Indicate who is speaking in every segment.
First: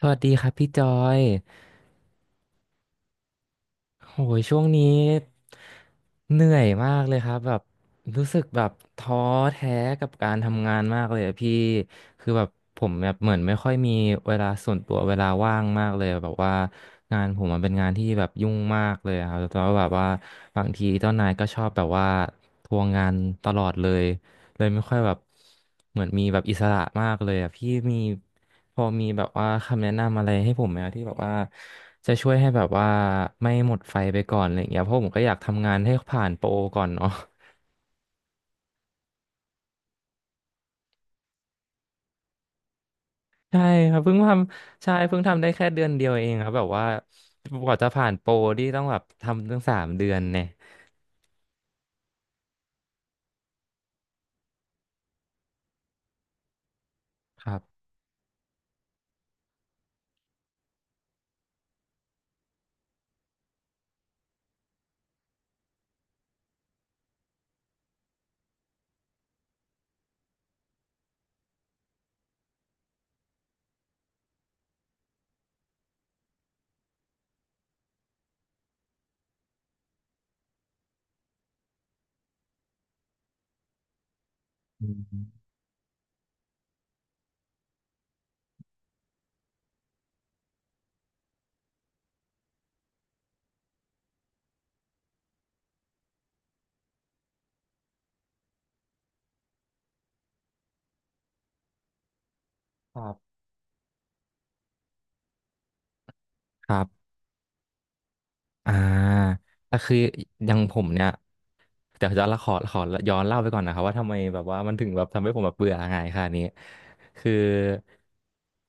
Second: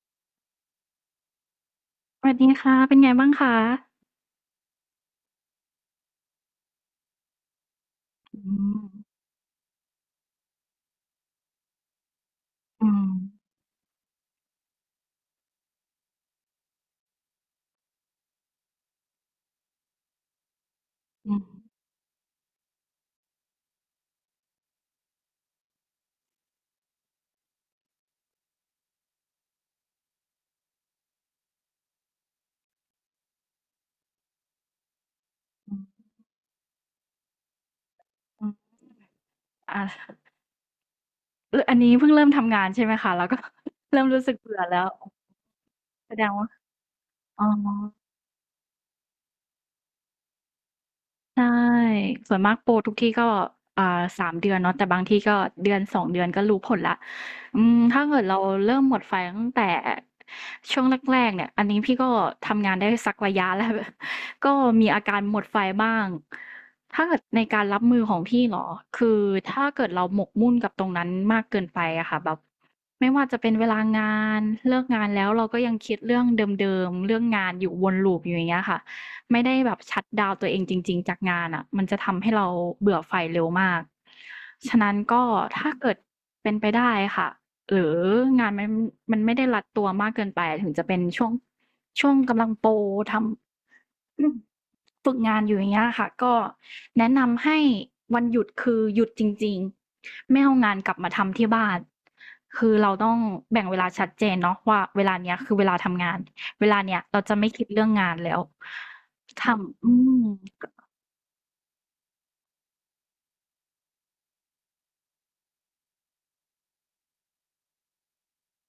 Speaker 1: สวัสดีครับพี่จอย
Speaker 2: สวัสดีค่ะ เป็นไงบ้างคะ
Speaker 1: โหยช่วงนี้เหนื่อยมากเลยครับแบบรู้สึ
Speaker 2: อื
Speaker 1: กแบบ
Speaker 2: ม
Speaker 1: ท้อแท้กับการทำงานมากเลยอะพี่คือแบบผ
Speaker 2: อื
Speaker 1: มแบ
Speaker 2: ม
Speaker 1: บเหมือนไม่ค่อยมีเวลาส่วนตัวเวลาว่างมากเลยแบบว่างานผมมันเป็นงานที่แบบยุ่งมากเลยอะครับแล้วแบบว่าบางทีเจ้านาย
Speaker 2: อืม
Speaker 1: ก็ชอบแบบว่าทวงงานตลอดเลย เลยไม่ค่อยแบบเหมือนมีแบบอิสระมากเลยอ่ะพี่มีพอมีแบบว่าคำแนะนำอะไรให้ผมไหมอะที่แบบว่าจะช่วยให้แบบว่าไม่หมดไฟไปก่อนอะไรอย่างเงี้ยเพราะผมก็อยากทำงา
Speaker 2: อื
Speaker 1: น
Speaker 2: ม
Speaker 1: ให้ผ่านโปรก่อนเนาะ
Speaker 2: อืมอาลอันนี้เพิ่งเริ่มทำงานใช่ไหมคะแล้วก็
Speaker 1: ใช่ค รับ
Speaker 2: เริ่ม
Speaker 1: เพิ่ง
Speaker 2: รู้
Speaker 1: ท
Speaker 2: สึกเบื่อแล้
Speaker 1: ำ
Speaker 2: ว
Speaker 1: ใช่เพิ่งทำได้แค่เดือนเดียว
Speaker 2: แสด
Speaker 1: เอ
Speaker 2: ง
Speaker 1: งค
Speaker 2: ว่า
Speaker 1: รับแบบว่า
Speaker 2: อ๋อ
Speaker 1: กว่าจะผ่านโปรที่ต้องแบบทำตั้งสามเดือนเนี่ย
Speaker 2: ใช่ส่วนมากโปรทุกที่ก็3เดือนเนาะแต่บางที่ก็เดือ2เดือนก็รู้ผลแล้ว
Speaker 1: ครั
Speaker 2: อืม
Speaker 1: บ
Speaker 2: ถ้าเกิดเราเริ่มหมดไฟตั้งแต่ช่วงแรกๆเนี่ยอันนี้พี่ก็ทำงานได้สักระยะแล้ว ก็มีอาการหมดไฟบ้างถ้าเกิดในการรับมือของพี่เหรอคือถ้าเกิดเราหมกมุ่นกับตรงนั้นมากเกินไปอะค่ะแบบไม่ว่าจะเป็นเวลางานเลิกงานแล้วเราก็ยังคิดเรื่องเดิมๆเรื่องงานอยู่วนลูปอยู่อย่างเงี้ยค่ะ ไม่ได้แบบชัตดาวน์ตัวเองจริงๆจากงานอะมันจะทำให้เราเบื่อไฟเร็วมากฉะ
Speaker 1: อื
Speaker 2: นั้นก็
Speaker 1: ม
Speaker 2: ถ้าเกิดเป็นไปได้ค่ะหรืองานมันมันไม่ได้รัดตัวมากเกินไปถึงจะเป็นช่วงกำลังโปรทำ อืมฝึกงานอยู่อย่างเงี้ยค่ะก็แนะนำให้วันหยุดคือหยุดจริงๆไม่เอางานกลับมาทำที่บ้านคือเรา
Speaker 1: ครั
Speaker 2: ต้อง
Speaker 1: บ
Speaker 2: แบ่งเวลาชัดเจนเนาะว่าเวลาเนี้ยคือเวลาทำงานเว
Speaker 1: ครั
Speaker 2: ลาเนี้ย
Speaker 1: บ
Speaker 2: เราจะไม่คิดเรื่องงานแล้ว
Speaker 1: อ่า
Speaker 2: ท
Speaker 1: แต่
Speaker 2: ำอื
Speaker 1: คือ
Speaker 2: ม
Speaker 1: อย่างผมเนี่ย แต่จะละขอย้อนเล่าไปก่อนนะครับว่าทำไมแบบว่ามันถึงแบบทำให้ผมแบบเบื่องายขนค่ะนี้คือ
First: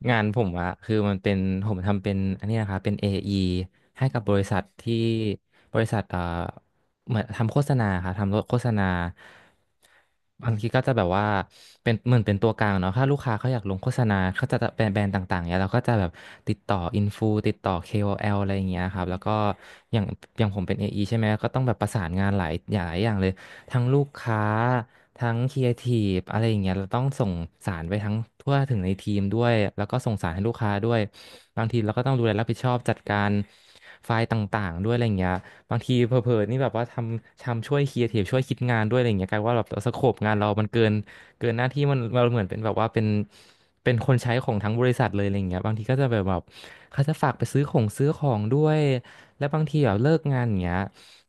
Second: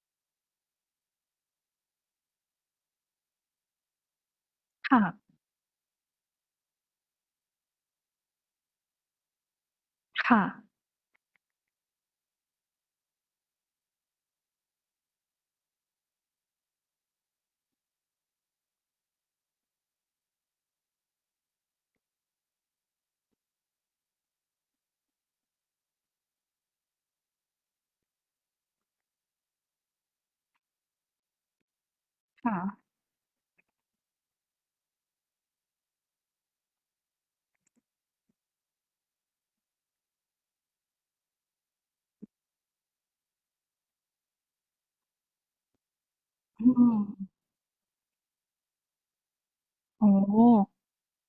Speaker 1: งานผมอะคือมันเป็นผมทำเป็นอันนี้นะครับเป็น AE ให้กับบริษัทที่
Speaker 2: ค่ะ
Speaker 1: บริษัทเหมือนทำโฆษณาค่ะทำโฆษณา
Speaker 2: ค่ะ
Speaker 1: บางทีก็จะแบบว่าเป็นเหมือนเป็นตัวกลางเนาะถ้าลูกค้าเขาอยากลงโฆษณาเขาจะแบรนด์ต่างๆเนี่ยเราก็จะแบบติดต่ออินฟูติดต่อ KOL อแอลอะไรอย่างเงี้ยครับแล้วก็อย่างอย่างผมเป็น AE ใช่ไหมก็ต้องแบบประสานงานหลายอย่างเลยทั้งลูกค้าทั้งครีเอทีฟอะไรอย่างเงี้ยเราต้องส่งสารไปทั้งทั่วถึงในทีมด้วยแล้วก็ส่งสารให้ลูกค้าด้วยบางทีเราก็ต้องดูแลรับผิ
Speaker 2: ค่ะ
Speaker 1: ดชอบจัดการไฟล์ต่างๆด้วยอะไรอย่างเงี้ย บางทีเผลอๆนี่แบบว่าทำช่วยครีเอทีฟช่วยคิดงานด้วยอะไรอย่างเงี้ยกลายว่าแบบสโคปงานเรามันเกินหน้าที่มันเราเหมือนเป็นแบบว่าเป็นคนใช้ของทั้งบริษัทเลยอะไรอย่างเงี้ยบางทีก็จะแบบ
Speaker 2: อื
Speaker 1: เขาจะฝา
Speaker 2: ม
Speaker 1: กไปซื้อของด้วยและบางทีแบบ
Speaker 2: โอ้
Speaker 1: เลิก
Speaker 2: โฮ
Speaker 1: งานอย่างเงี้ย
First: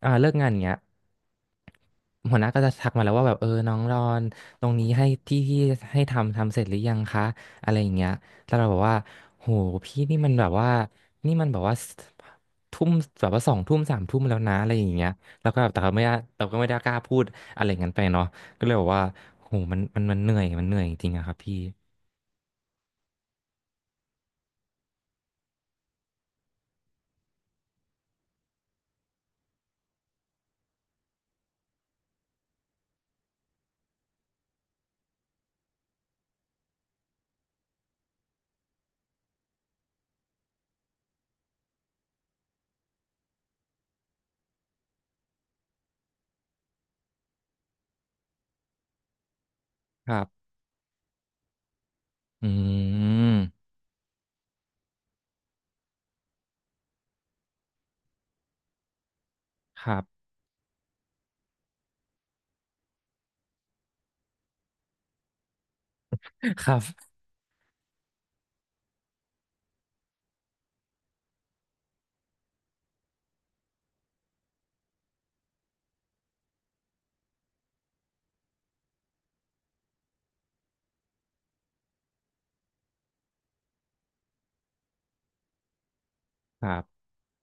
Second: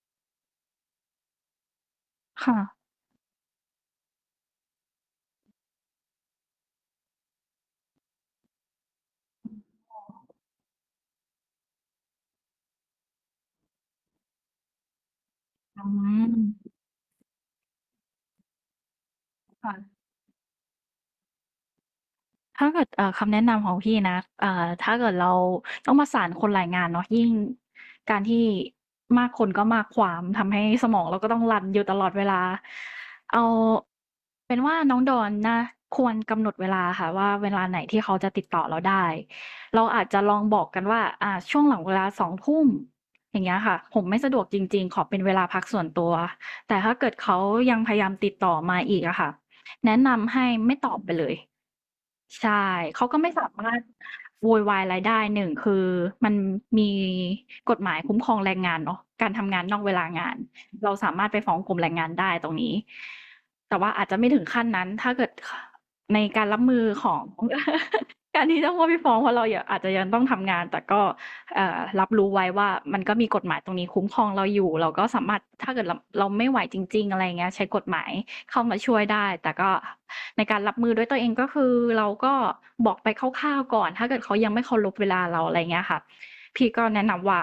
Speaker 1: เลิกงานอย่างเงี้ย หัวหน้า
Speaker 2: ค่ะ
Speaker 1: ก็จะทักมาแล้วว่าแบบเออน้องรอนตรงนี้ให้ที่ให้ทำเสร็จหรือยังคะอะไรอย่างเงี้ยแล้วเราบอกว่าโหพี่นี่มันแบบว่านี่มันแบบว่าทุ่มแบบว่าสองทุ่มสามทุ่มแล้วนะอะไรอย่างเงี้ยแล้วก็แบบแต่
Speaker 2: อื
Speaker 1: เราไม่ได้
Speaker 2: ม
Speaker 1: เราก็ไม่ได้กล้าพูดอะไรอย่างนั้นไปเนาะก็เลยบอกว่าโหมันมั
Speaker 2: ค่ะ
Speaker 1: นมันเหนื่อยมันเหนื่อยจริงๆอะครับพี่
Speaker 2: ถ้าเกิดคำแนะนำของพี่นะถ้าเกิดเราต้องประสานคนหลายงานเนาะยิ่งการที่มากคนก็มากความทำให้สมองเราก็ต้องรันอยู่ตลอดเวลาเอาเป็นว่าน้องดอนนะควรกำหนดเวลาค่ะว่าเวลาไหนที่เขาจะติดต่อเราได้เราอาจจะลองบอกกันว่าช่วงหลังเวลาสองทุ่มอย่างเงี้ยค่ะผมไม่สะดวกจริงๆขอเป็นเวลาพักส่วนตัวแต่ถ้าเกิดเขายังพยายามติดต่อมาอีกอะค่ะแนะ
Speaker 1: ครั
Speaker 2: นำ
Speaker 1: บ
Speaker 2: ให้ไม่ตอบไปเลย
Speaker 1: อื
Speaker 2: ใช่เขาก็ไม่สา
Speaker 1: ม
Speaker 2: มารถโวยวายอะไรได้หนึ่งคือมันมีกฎหมายคุ้มครองแรงงานเนาะการทำงานนอ
Speaker 1: ค
Speaker 2: กเว
Speaker 1: รั
Speaker 2: ลา
Speaker 1: บ
Speaker 2: งานเราสามารถไปฟ้องกรมแรงงานได้ตรงนี้แต่ว่าอาจจะไม่ถึงขั้นนั้นถ้าเกิดในการรั บ
Speaker 1: ครั
Speaker 2: มือข
Speaker 1: บ
Speaker 2: อง การที่ต้องว่าไปฟ้องเพราะเรายังอาจจะยังต้องทำงานแต่ก็เอ่อรับรู้ไว้ว่ามันก็มีกฎหมายตรงนี้คุ้มครองเราอยู่เราก็สามารถถ้าเกิดเราไม่ไหวจริงๆอะไรอย่างเงี้ยใช้กฎหมาย เข้ามาช่วยได้ แต่ก็ในการรับมือด้วยตัวเองก็คือเราก็บอกไปคร่าวๆก่อน ถ้าเกิดเขายังไม่เคารพเวลาเราอะไรเงี้ยค่ะ
Speaker 1: ค
Speaker 2: พี่
Speaker 1: รั
Speaker 2: ก็
Speaker 1: บ
Speaker 2: แนะนำว่า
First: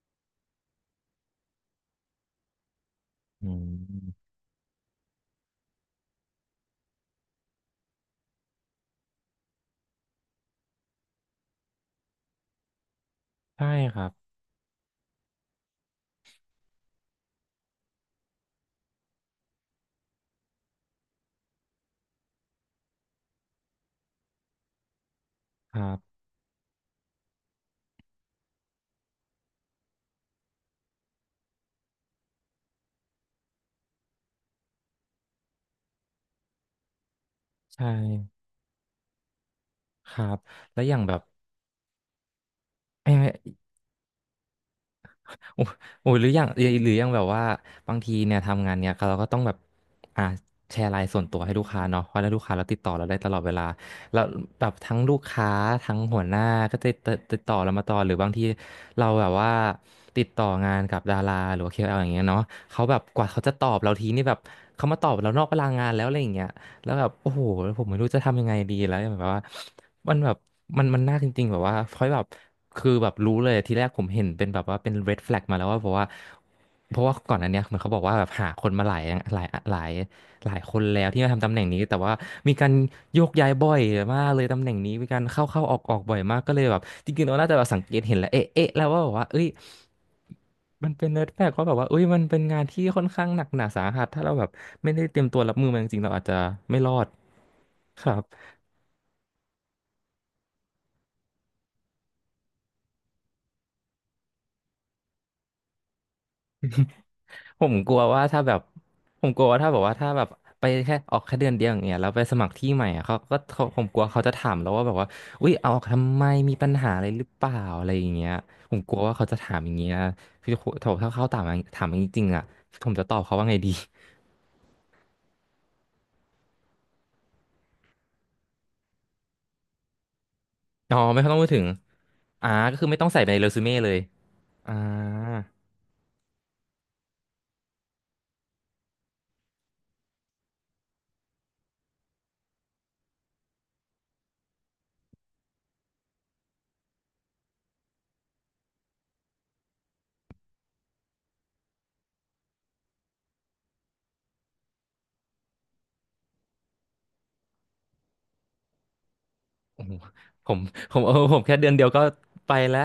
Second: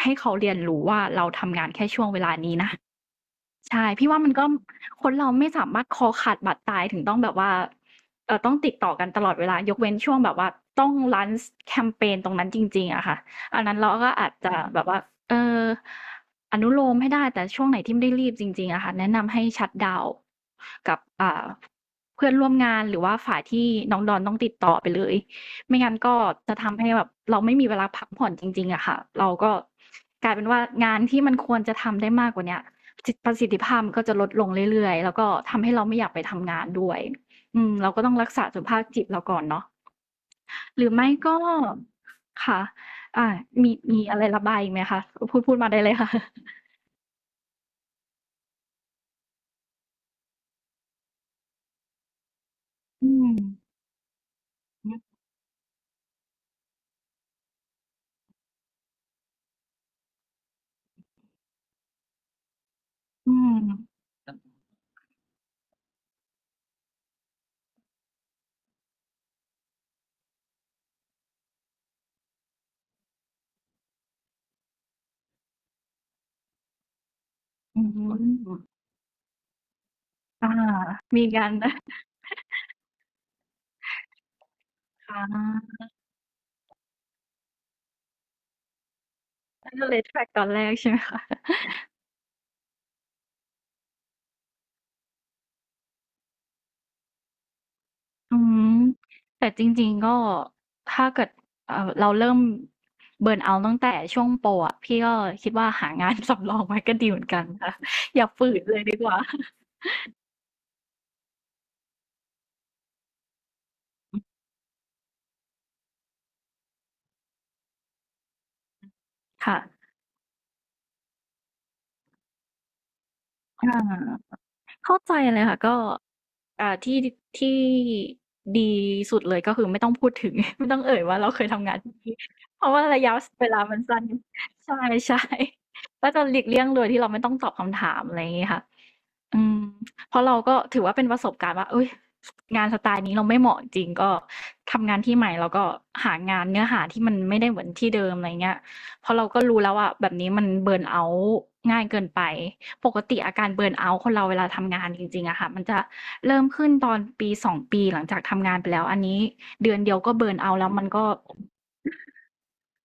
Speaker 2: ให้เขาเรียนรู้ว่าเราทำงานแค่ช่วงเวลานี้นะ
Speaker 1: อื
Speaker 2: ใช่พี่ว่า
Speaker 1: ม
Speaker 2: มันก็คนเราไม่สามารถคอขาดบาดตายถึงต้องแบบว่าต้องติดต่อกันตลอดเวลายกเว้นช่วงแบบว่าต้อง launch แคมเปญตรงนั้นจริงๆอะค่ะอัน
Speaker 1: ใช่
Speaker 2: นั้นเรา
Speaker 1: ครับ
Speaker 2: ก็อาจจะแบบว่าเอออนุโลมให้ได้แต่ช่วงไหนที่ไม่ได้รีบจริงๆอะค่ะแนะนำให้ชัตดาวน์กับเพื่อนร่วมงานหรือว่าฝ่ายที่น้องดอนต้องติดต่อไปเลย
Speaker 1: ค
Speaker 2: ไม่
Speaker 1: รั
Speaker 2: งั้นก็
Speaker 1: บ
Speaker 2: จะทำให้แบบเราไม่มีเวลาพักผ่อนจริงๆอะค่ะเราก็กลายเป็นว่างานที่มันควรจะทำได้มากกว่าเนี้ย ประสิทธิภาพมันก็จะลดลงเรื่อยๆแล้วก็ทำให้เราไม่อยากไปทำงานด้วยอืม
Speaker 1: ใช่
Speaker 2: เราก็ต้องรักษาสุขภาพจิตเราก่อนเนาะ
Speaker 1: ครับแล้
Speaker 2: ห
Speaker 1: ว
Speaker 2: รื
Speaker 1: อ
Speaker 2: อ
Speaker 1: ย่าง
Speaker 2: ไม่
Speaker 1: แบบ
Speaker 2: ก็ค่ะอ่ามีอะไรระบายอีกไหมคะ พูด
Speaker 1: โอ้
Speaker 2: มาได้เลย
Speaker 1: โอ้
Speaker 2: ค่ะ
Speaker 1: ย หรืออย่างหรืออย่างแบบว่าบางทีเนี่ยทำงานเนี่ยเราก็ต้องแบบอ่าแชร์ไลน์ส่วนตัวให้ลูกค้าเนาะเพราะถ้าลูกค้าเราติดต่อเรา
Speaker 2: อื
Speaker 1: ได้ต
Speaker 2: ม
Speaker 1: ลอดเวลาแล้วแบบ
Speaker 2: อื
Speaker 1: ทั้งลู
Speaker 2: ม
Speaker 1: กค้าทั้งหัวหน้าก็จะติดต่อเรามาตลอดหรือบางทีเราแบบว่าติดต่องานกับดาราหรือว่า l อแอลอย่างเงี้ยเนาะเขาแบบกว่า
Speaker 2: อื
Speaker 1: เขาจะ
Speaker 2: ม
Speaker 1: ตอบเราทีนี่แบบเขามาตอบเรานอกเวลางานแล้วอะไรอย่างเงี้ย แล้วแบบโอ้โหแล้วผมไม่รู้จะทำยังไงดีแล้วแบบว่ามันแบบมันน่าจริงๆแบบว่าเพราะแบบคือแบบรู้เลยทีแรกผมเห็นเป็นแบบว่าเป็น red flag มาแล้วว่าเพราะว่าเพราะว่าก่อนอันเนี้ยเหมือน
Speaker 2: อืม
Speaker 1: เขาบอกว่าแบบหาคนมาหลายหลายห
Speaker 2: อา
Speaker 1: ลายคนแล้วที่
Speaker 2: มี
Speaker 1: มาทำ
Speaker 2: กา
Speaker 1: ตำ
Speaker 2: ร
Speaker 1: แหน่ ง
Speaker 2: นะ
Speaker 1: นี้แต่ว่ามีการโยกย้ายบ่อยมากเลยตำแหน่งนี้มีการเข้าออ
Speaker 2: ะ
Speaker 1: กออกบ่อยมากก็เลยแบบจริงๆเราน่าจะแบบสังเกตเห็นแล้วเอ๊ะแล้วว่าแบบว่าเอ้ย
Speaker 2: ก็เลย t r a c ตอนแรก
Speaker 1: มั
Speaker 2: ใช่
Speaker 1: น
Speaker 2: ไหม
Speaker 1: เป็น
Speaker 2: คะ
Speaker 1: เนิร์ดแฟกเพราะแบบว่าเอ้ยมันเป็นงานที่ค่อนข้างหนักหนาสาหัสถ้าเราแบบไม่ได้เตรียมตัวรับมือมันจริงๆเราอาจจะไม่รอดครับ
Speaker 2: อืมแต่จริงๆก็ถ้าเกิดเราเริ่มเบิร์นเอาท์ตั้งแต่ช่วงโปรอะพี่ก็คิดว่าหางาน สำรองไว้ก็ดีเหมือนกัน
Speaker 1: ผ
Speaker 2: ค่ะ
Speaker 1: มกลัว
Speaker 2: อ
Speaker 1: ว่า
Speaker 2: ย่า
Speaker 1: ถ้า
Speaker 2: ฝื
Speaker 1: แบบ
Speaker 2: นเลยดีกว่า
Speaker 1: ผมกลัวว่าถ้าแบบว่าถ้าแบบไปแค่ออกแค่เดือนเดียวอย่างเงี้ยแล้วไปสมัครที่ใหม่อะเขาก็เขาผมกลัวเขาจะถามแล้วว่าแบบว่าอุ้ยเอาออกทำไมมีปัญหาอะไรหรือเปล่าอะไรอย่างเงี้ยผมกลัวว่าเขาจะ ถา
Speaker 2: ค่ะ
Speaker 1: มอย่างเงี้ยคือถ้าเขาถามอย่างถามอย่างนี้จริงๆอะผมจะตอบเขาว่าไงดี
Speaker 2: อาเข้าใจเลยค่ะก็อ่าที่ที่ดีสุดเลยก็คือไม่ต้องพูดถึง ไม่ต้องเอ่
Speaker 1: อ๋อ
Speaker 2: ยว่า
Speaker 1: ไม่
Speaker 2: เรา
Speaker 1: ต้อง
Speaker 2: เค
Speaker 1: พู
Speaker 2: ย
Speaker 1: ดถึง
Speaker 2: ทำงานที่นี่
Speaker 1: อ่า
Speaker 2: เพราะ
Speaker 1: ก็
Speaker 2: ว่า
Speaker 1: คือไม่
Speaker 2: ระ
Speaker 1: ต้อง
Speaker 2: ยะ
Speaker 1: ใส่ไปใน
Speaker 2: เว
Speaker 1: เรซู
Speaker 2: ลา
Speaker 1: เม่
Speaker 2: มัน
Speaker 1: เลย
Speaker 2: สั้นใ
Speaker 1: อ่า
Speaker 2: ช่ๆ ก็จะหลีกเลี่ยงโดยที่เราไม่ต้องตอบคำถามอะไรอย่างงี้ค่ะ อืมเพราะเราก็ถือว่าเป็นประสบการณ์ว่าเอ้ยงานสไตล์นี้เราไม่เหมาะจริงก็ทำงานที่ใหม่แล้วก็หางานเนื้อหาที่มันไม่ได้เหมือนที่เดิมอะไรเงี้ยเพราะเราก็รู้แล้วว่าแบบนี้มันเบิร์นเอาต์ง่ายเกินไปปกติอาการเบิร์นเอาต์คนเราเวลาทำงานจริงๆอะค่ะมันจะเริ่มขึ้นตอนปีสองปีหลังจากทำงานไปแล้วอันนี้เดือน
Speaker 1: โอ้
Speaker 2: เดี
Speaker 1: โห
Speaker 2: ยวก็เบิร์น
Speaker 1: ผ
Speaker 2: เอา
Speaker 1: ม
Speaker 2: ต์แล้วมัน
Speaker 1: ผม
Speaker 2: ก็
Speaker 1: เออผมแค่เดือนเดียวก็ไปแล้ว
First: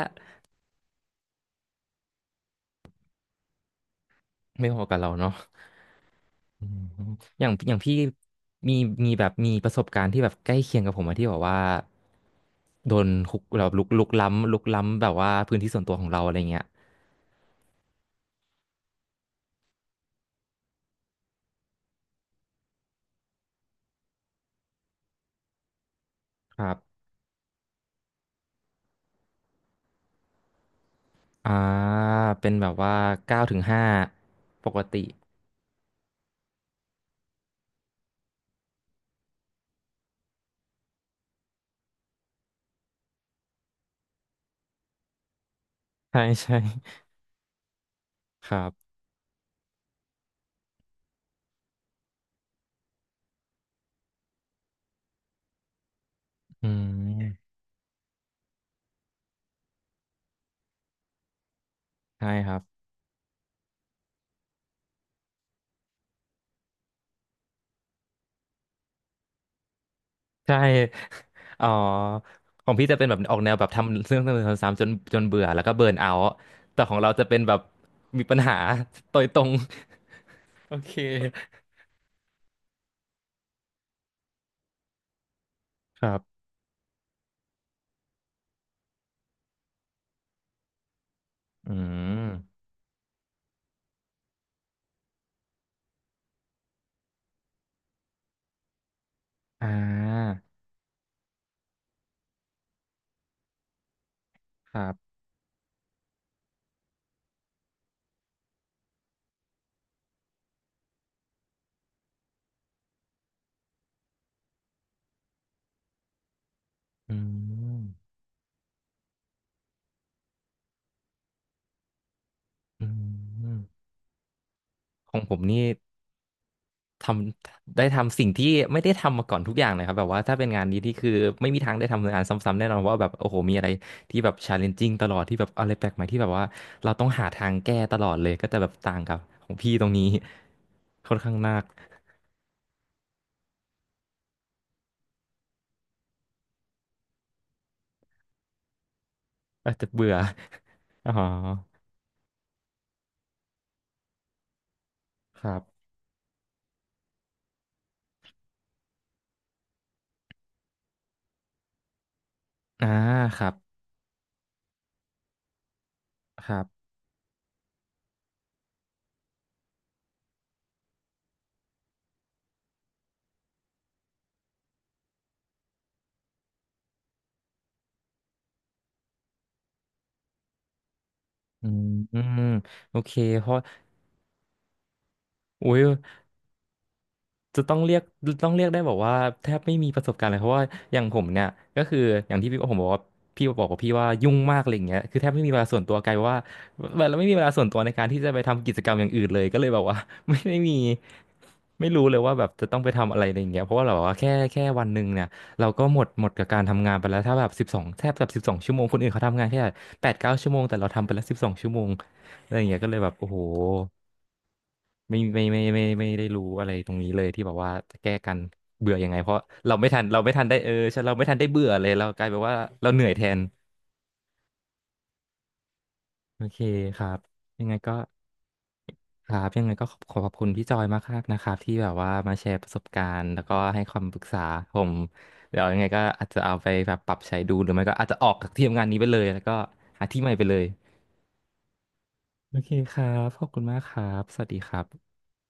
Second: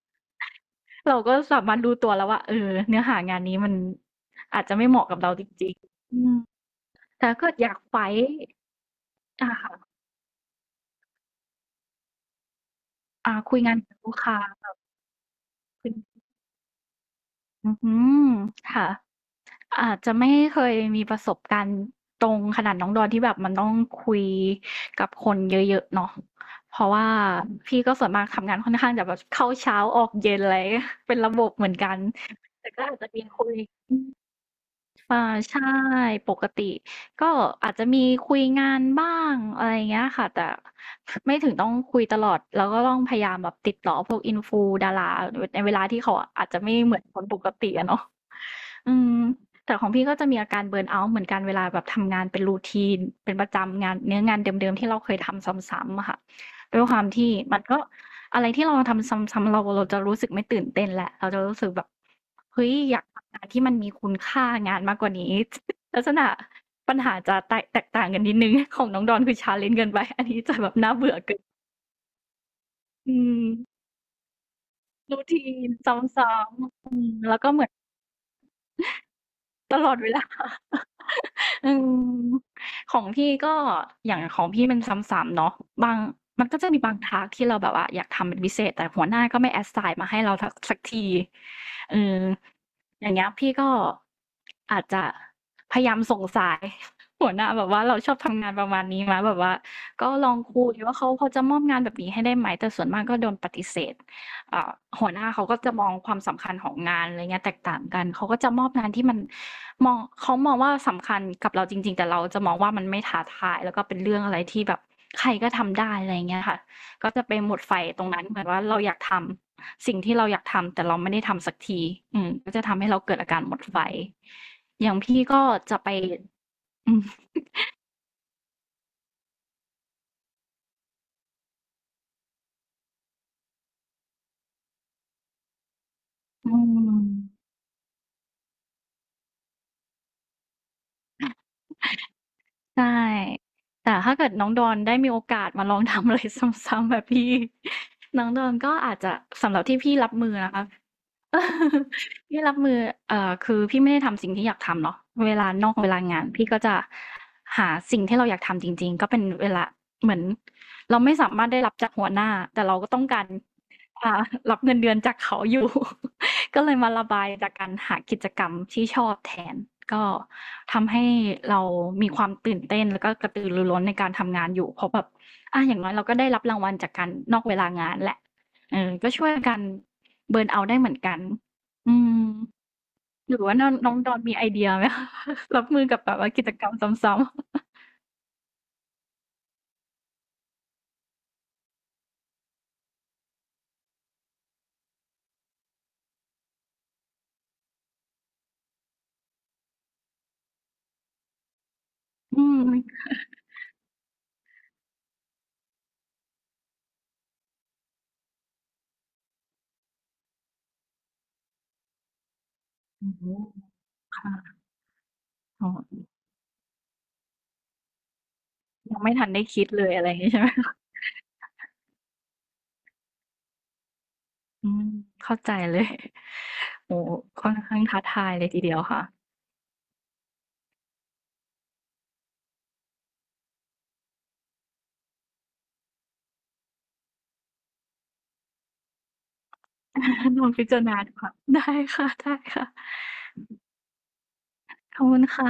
Speaker 2: เราก็สามารถรู้ตัวแล้วว่าเออเนื้อหางานนี้มันอาจ
Speaker 1: ไม่
Speaker 2: จะ
Speaker 1: พอ
Speaker 2: ไม่
Speaker 1: กั
Speaker 2: เห
Speaker 1: บ
Speaker 2: มาะ
Speaker 1: เรา
Speaker 2: กับเรา
Speaker 1: เนาะ
Speaker 2: จริงๆอืม
Speaker 1: อืม
Speaker 2: แต่ถ้า
Speaker 1: อย่า
Speaker 2: เกิ
Speaker 1: ง
Speaker 2: ดอ
Speaker 1: อ
Speaker 2: ยา
Speaker 1: ย่า
Speaker 2: ก
Speaker 1: งพี่
Speaker 2: ไฟต์
Speaker 1: มีมีแบบมี
Speaker 2: อ่า
Speaker 1: ประสบ
Speaker 2: ค่ะ
Speaker 1: การณ์ที่แบบใกล้เคียงกับผมอะที่แบบว่าโดนคุก
Speaker 2: คุย
Speaker 1: แบบ
Speaker 2: งาน
Speaker 1: ลุก
Speaker 2: กับ
Speaker 1: ลุก
Speaker 2: ลูกค้า
Speaker 1: ล้ำลุก
Speaker 2: มาก
Speaker 1: ล้ำแบบว่าพื้นที่ส่วน
Speaker 2: ขึ้
Speaker 1: ตั
Speaker 2: น
Speaker 1: วของเราอะไรเงี้ย
Speaker 2: อือฮืค่ะอาจจะไม่เคยมีประสบการณ์ตรงขนาดน้องดอนที่แบบมันต้องคุยกับคนเยอะๆเนาะ
Speaker 1: ครั
Speaker 2: เพราะ
Speaker 1: บ
Speaker 2: ว่าพี่ก็ส่วนมากทำงานค่อนข้างจะแบบเข้าเช้าออกเย็นอะไร เป็นระบบ
Speaker 1: อ่า
Speaker 2: เหมือนกัน
Speaker 1: เป็นแบ
Speaker 2: แต่
Speaker 1: บ
Speaker 2: ก็
Speaker 1: ว่า
Speaker 2: อาจจะมี
Speaker 1: เก้า
Speaker 2: คุย
Speaker 1: ถึงห้าปกติ
Speaker 2: อ่าใช่ปกติก็อาจจะมีคุยงานบ้างอะไรอย่างเงี้ยค่ะแต่ ไม่ถึงต้องคุยตลอดแล้วก็ต้องพยายามแบบติดต่อพวกอินฟูดาราในเวลาที่เขา
Speaker 1: ใช่
Speaker 2: อาจ
Speaker 1: ใช่
Speaker 2: จะไม่เหมือนคนปกติอะเนาะ
Speaker 1: ครั
Speaker 2: อื
Speaker 1: บ
Speaker 2: มแต่ของพี่ก็จะมีอาการเบิร์นเอาท์เหมือนกันเวลาแบบทำงานเป็นรูทีนเป็นประจำงานเนื้องานเดิมๆที่เราเคยทำซ้ำๆอะค่ะ
Speaker 1: อื
Speaker 2: ด้วยความที่
Speaker 1: ม
Speaker 2: มันก็ อะไรที่เราทำซ้ำๆเราจะรู้สึกไม่ตื่นเต้นแหละเราจะรู้สึกแบบ
Speaker 1: ใช่ครับ
Speaker 2: เฮ้ยอยากทำงานที่มันมีคุณค่างานมากกว่านี้ ลักษณะปัญหาจะแตกต่างกันนิดนึง ของน้องดอนคือชาเล l e n เกินไป อันนี้จะ
Speaker 1: ใช่
Speaker 2: แบบน่าเบื่อเกิน
Speaker 1: อ๋อของพี่จะเป็น
Speaker 2: อื
Speaker 1: แบบอ
Speaker 2: ม
Speaker 1: อกแนวแบบทำเรื่องซ้ำๆจนจ
Speaker 2: รู
Speaker 1: น
Speaker 2: ที
Speaker 1: เบื่อ
Speaker 2: o
Speaker 1: แล้วก็เบิร์น
Speaker 2: u t
Speaker 1: เอา
Speaker 2: i
Speaker 1: ท์
Speaker 2: ซ้
Speaker 1: แต่ของ
Speaker 2: ำ
Speaker 1: เราจะ
Speaker 2: ๆ
Speaker 1: เป็
Speaker 2: แล้
Speaker 1: น
Speaker 2: วก็
Speaker 1: แบบ
Speaker 2: เหมือน
Speaker 1: มีปัญหาโดยตรง
Speaker 2: ตลอดเวลา
Speaker 1: โอเค
Speaker 2: อืมของพี่ก็อย่างของพี่มันซ้ำๆเนาะบาง
Speaker 1: ครับ
Speaker 2: มันก็จะมีบางทาสก์ที่เราแบบว่าอยากทำเป็นพิเศษแต่หัวหน้าก็ไม่แอ s s สายมาให้เราทักสักที
Speaker 1: อื
Speaker 2: เออ
Speaker 1: ม
Speaker 2: อย่างเงี้ยพี่ก็อาจจะพยายามส่งสาย หัวหน้าแบบว่าเราชอบทำงานประมาณนี้มาแบบว่า
Speaker 1: อ่
Speaker 2: ก็ลอ
Speaker 1: า
Speaker 2: งคุยว่าเขาพอจะมอบงานแบบนี้ให้ได้ไหมแต่ส่วนมากก็โดนปฏิเสธ เอ่า
Speaker 1: ครั
Speaker 2: หัว
Speaker 1: บ
Speaker 2: หน้าเขาก็จะมองความสำคัญของงานอะไรเงี้ยแตกต่างกันเขาก็จะมอบงานที่มันมองเขามองว่าสำคัญกับเราจริงๆ แต่เราจะมองว่ามันไม่ท้าทายแล้วก็เป็นเรื่องอะไรที่แบบใครก็ทำได้อะไรเงี้ยค่ะก็
Speaker 1: อื
Speaker 2: จะไปหมดไฟ
Speaker 1: ม
Speaker 2: ตรงนั้นเหมือนว่าเราอยากทำสิ่งที่เราอยากทำแต่เราไม่ได้ทำสักทีอืมก็จะทำ
Speaker 1: อื
Speaker 2: ให้เราเกิดอาการหมดไฟ
Speaker 1: ม
Speaker 2: อย่าง
Speaker 1: ขอ
Speaker 2: พี่
Speaker 1: งผม
Speaker 2: ก็
Speaker 1: นี่
Speaker 2: จะไปอื
Speaker 1: ท
Speaker 2: ม
Speaker 1: ำได้ทำสิ่งที่ไม่ได้ทำมาก่อนทุกอย่างเลยครับแบบว่าถ้าเป็นงานนี้ที่คือไม่มีทางได้ทำงานซ้ำๆแน่นอนว่าแบบโอ้โหมีอะไรที่แบบ challenging ตลอดที่แบบอะไรแปลกใหม่ที่แบบว่า
Speaker 2: อื
Speaker 1: เราต้องหา
Speaker 2: ม
Speaker 1: ทางแก้ตลอดเลยก็จะแบบต่างกับของพี่ตรงนี้ค่อนข้างมาก
Speaker 2: ใช่ แต่ถ้าเกิดน้องดอนได้มีโอกาสมาลองทำอะไร ซ้ำๆแบบพี่ น้องดอนก็อาจจะสำหรับ
Speaker 1: อาจ
Speaker 2: ที่
Speaker 1: จะ
Speaker 2: พี่รั
Speaker 1: เบื่
Speaker 2: บ
Speaker 1: อ
Speaker 2: มือนะคะ
Speaker 1: อ๋อ
Speaker 2: พี่รับมือคือพี่ไม่ได้ทำสิ่งที่อยากทำเนาะเว
Speaker 1: ค
Speaker 2: ลา
Speaker 1: รับ
Speaker 2: นอกเวลางานพี่ก็จะหาสิ่งที่เราอยากทำจริงๆก็เป็นเวลาเหมือนเราไม่สามารถได้รับจากหัวหน้าแต่เรา
Speaker 1: อ่า
Speaker 2: ก็ต้องการ
Speaker 1: ครับ
Speaker 2: อ่ารับเงินเดือนจากเขาอยู่
Speaker 1: ค รั
Speaker 2: ก็เลย
Speaker 1: บ
Speaker 2: มาระบายจากการหากิจกรรมที่ชอบแทนก็ทำให้เรามีความตื่นเต้นแล้วก็กระตือรือร้นในการทำงานอยู่เพราะแบบอ่ะอย่างน้อยเราก็ได้รับรางวัลจากการนอกเวลางานแหละเออก็ช่วยกัน เบิร์นเอาท์ได้เหมือนกัน
Speaker 1: อืม
Speaker 2: อื
Speaker 1: อื
Speaker 2: ม
Speaker 1: มโอเค
Speaker 2: หรือ
Speaker 1: เพ
Speaker 2: ว่า
Speaker 1: ราะ
Speaker 2: น้องน้องดอนมีไอเดียไหมคะ รับ
Speaker 1: อุ้
Speaker 2: มื
Speaker 1: ย
Speaker 2: อกับแบบว่ากิจกรรมซ้ำ
Speaker 1: จะต้องเรียกได้บอกว่าแทบไม่มีประสบการณ์เลยเพราะว่าอย่างผมเนี่ยก็คืออย่างที่พี่ผมบอกว่าพี่บอกว่ายุ่งมากอะไรอย่างเงี้ยคือแทบไม่มีเวลาส่วนตัวกลายเป็นว่าเราไม่มีเวลาส่วนตัวในการที่จะไปทำกิจกรรมอย่างอื่นเลยก็เลยแบบว่า ไม่ได้มีไม่รู้เลย
Speaker 2: ๆ
Speaker 1: ว่า
Speaker 2: อื
Speaker 1: แบบจะ
Speaker 2: ม
Speaker 1: ต้องไปทำอะไรอะไรอย่างเงี้ยเพราะว่าเราว่าแค่วันหนึ่งเนี่ยเราก็หมดกับการทำงานไปแล้วถ้าแบบสิบสองแทบแบบสิบสองชั่วโมงคนอื่นเขาทำงานแค่8-9 ชั่วโมงแต่เราทำไปแล้วสิบสองชั่วโมงอะไรอย่างเงี้ยก็เลย
Speaker 2: โอ
Speaker 1: แบบ
Speaker 2: โห
Speaker 1: โอ้โห
Speaker 2: ค่ะ
Speaker 1: ไม่ไม่ไม่
Speaker 2: อ๋
Speaker 1: ไม่ไม่
Speaker 2: อ
Speaker 1: ไม่ได้รู้อะไรตรงนี้เลยที่บอกว่าจะแก้กันเบื่อ
Speaker 2: ยัง
Speaker 1: ยัง
Speaker 2: ไม่
Speaker 1: ไง
Speaker 2: ทั
Speaker 1: เพ
Speaker 2: น
Speaker 1: ราะ
Speaker 2: ได้คิด
Speaker 1: เรา
Speaker 2: เล
Speaker 1: ไม่
Speaker 2: ย
Speaker 1: ทั
Speaker 2: อะ
Speaker 1: น
Speaker 2: ไรอย่า
Speaker 1: เรา
Speaker 2: งนี้
Speaker 1: ไม่
Speaker 2: ใช่
Speaker 1: ทั
Speaker 2: ไห
Speaker 1: น
Speaker 2: ม
Speaker 1: ได้เออ
Speaker 2: คะ
Speaker 1: ใช่เราไม่ทันได้เบื่อเลยเรากลายเป็นว่าเราเหนื่อยแทน
Speaker 2: อืมเข้าใจเลย
Speaker 1: โอเค
Speaker 2: โอ้
Speaker 1: ครับ
Speaker 2: ค่อน
Speaker 1: ยังไง
Speaker 2: ข้าง
Speaker 1: ก็
Speaker 2: ท้าทายเลยทีเดียวค่ะ
Speaker 1: ยังไงก็ขอบคุณพี่จอยมากครับนะครับที่แบบว่ามาแชร์ประสบการณ์แล้วก็ให้คำปรึกษาผมเดี๋ยวยังไงก็อาจจะเอาไปแบบปรับใช้ดูหรือไม่ก็อาจจะออกจากที่ทำงานนี้ไปเลยแล้วก็หาที่ใหม่
Speaker 2: ล
Speaker 1: ไป
Speaker 2: อง
Speaker 1: เลย
Speaker 2: พิจารณาดูค่ะ ได้ค่ะ ได้
Speaker 1: โอ
Speaker 2: ค่ะ
Speaker 1: เคครับขอบคุณมากครับสวัสดีครั
Speaker 2: ขอบ
Speaker 1: บ
Speaker 2: คุณค่ะ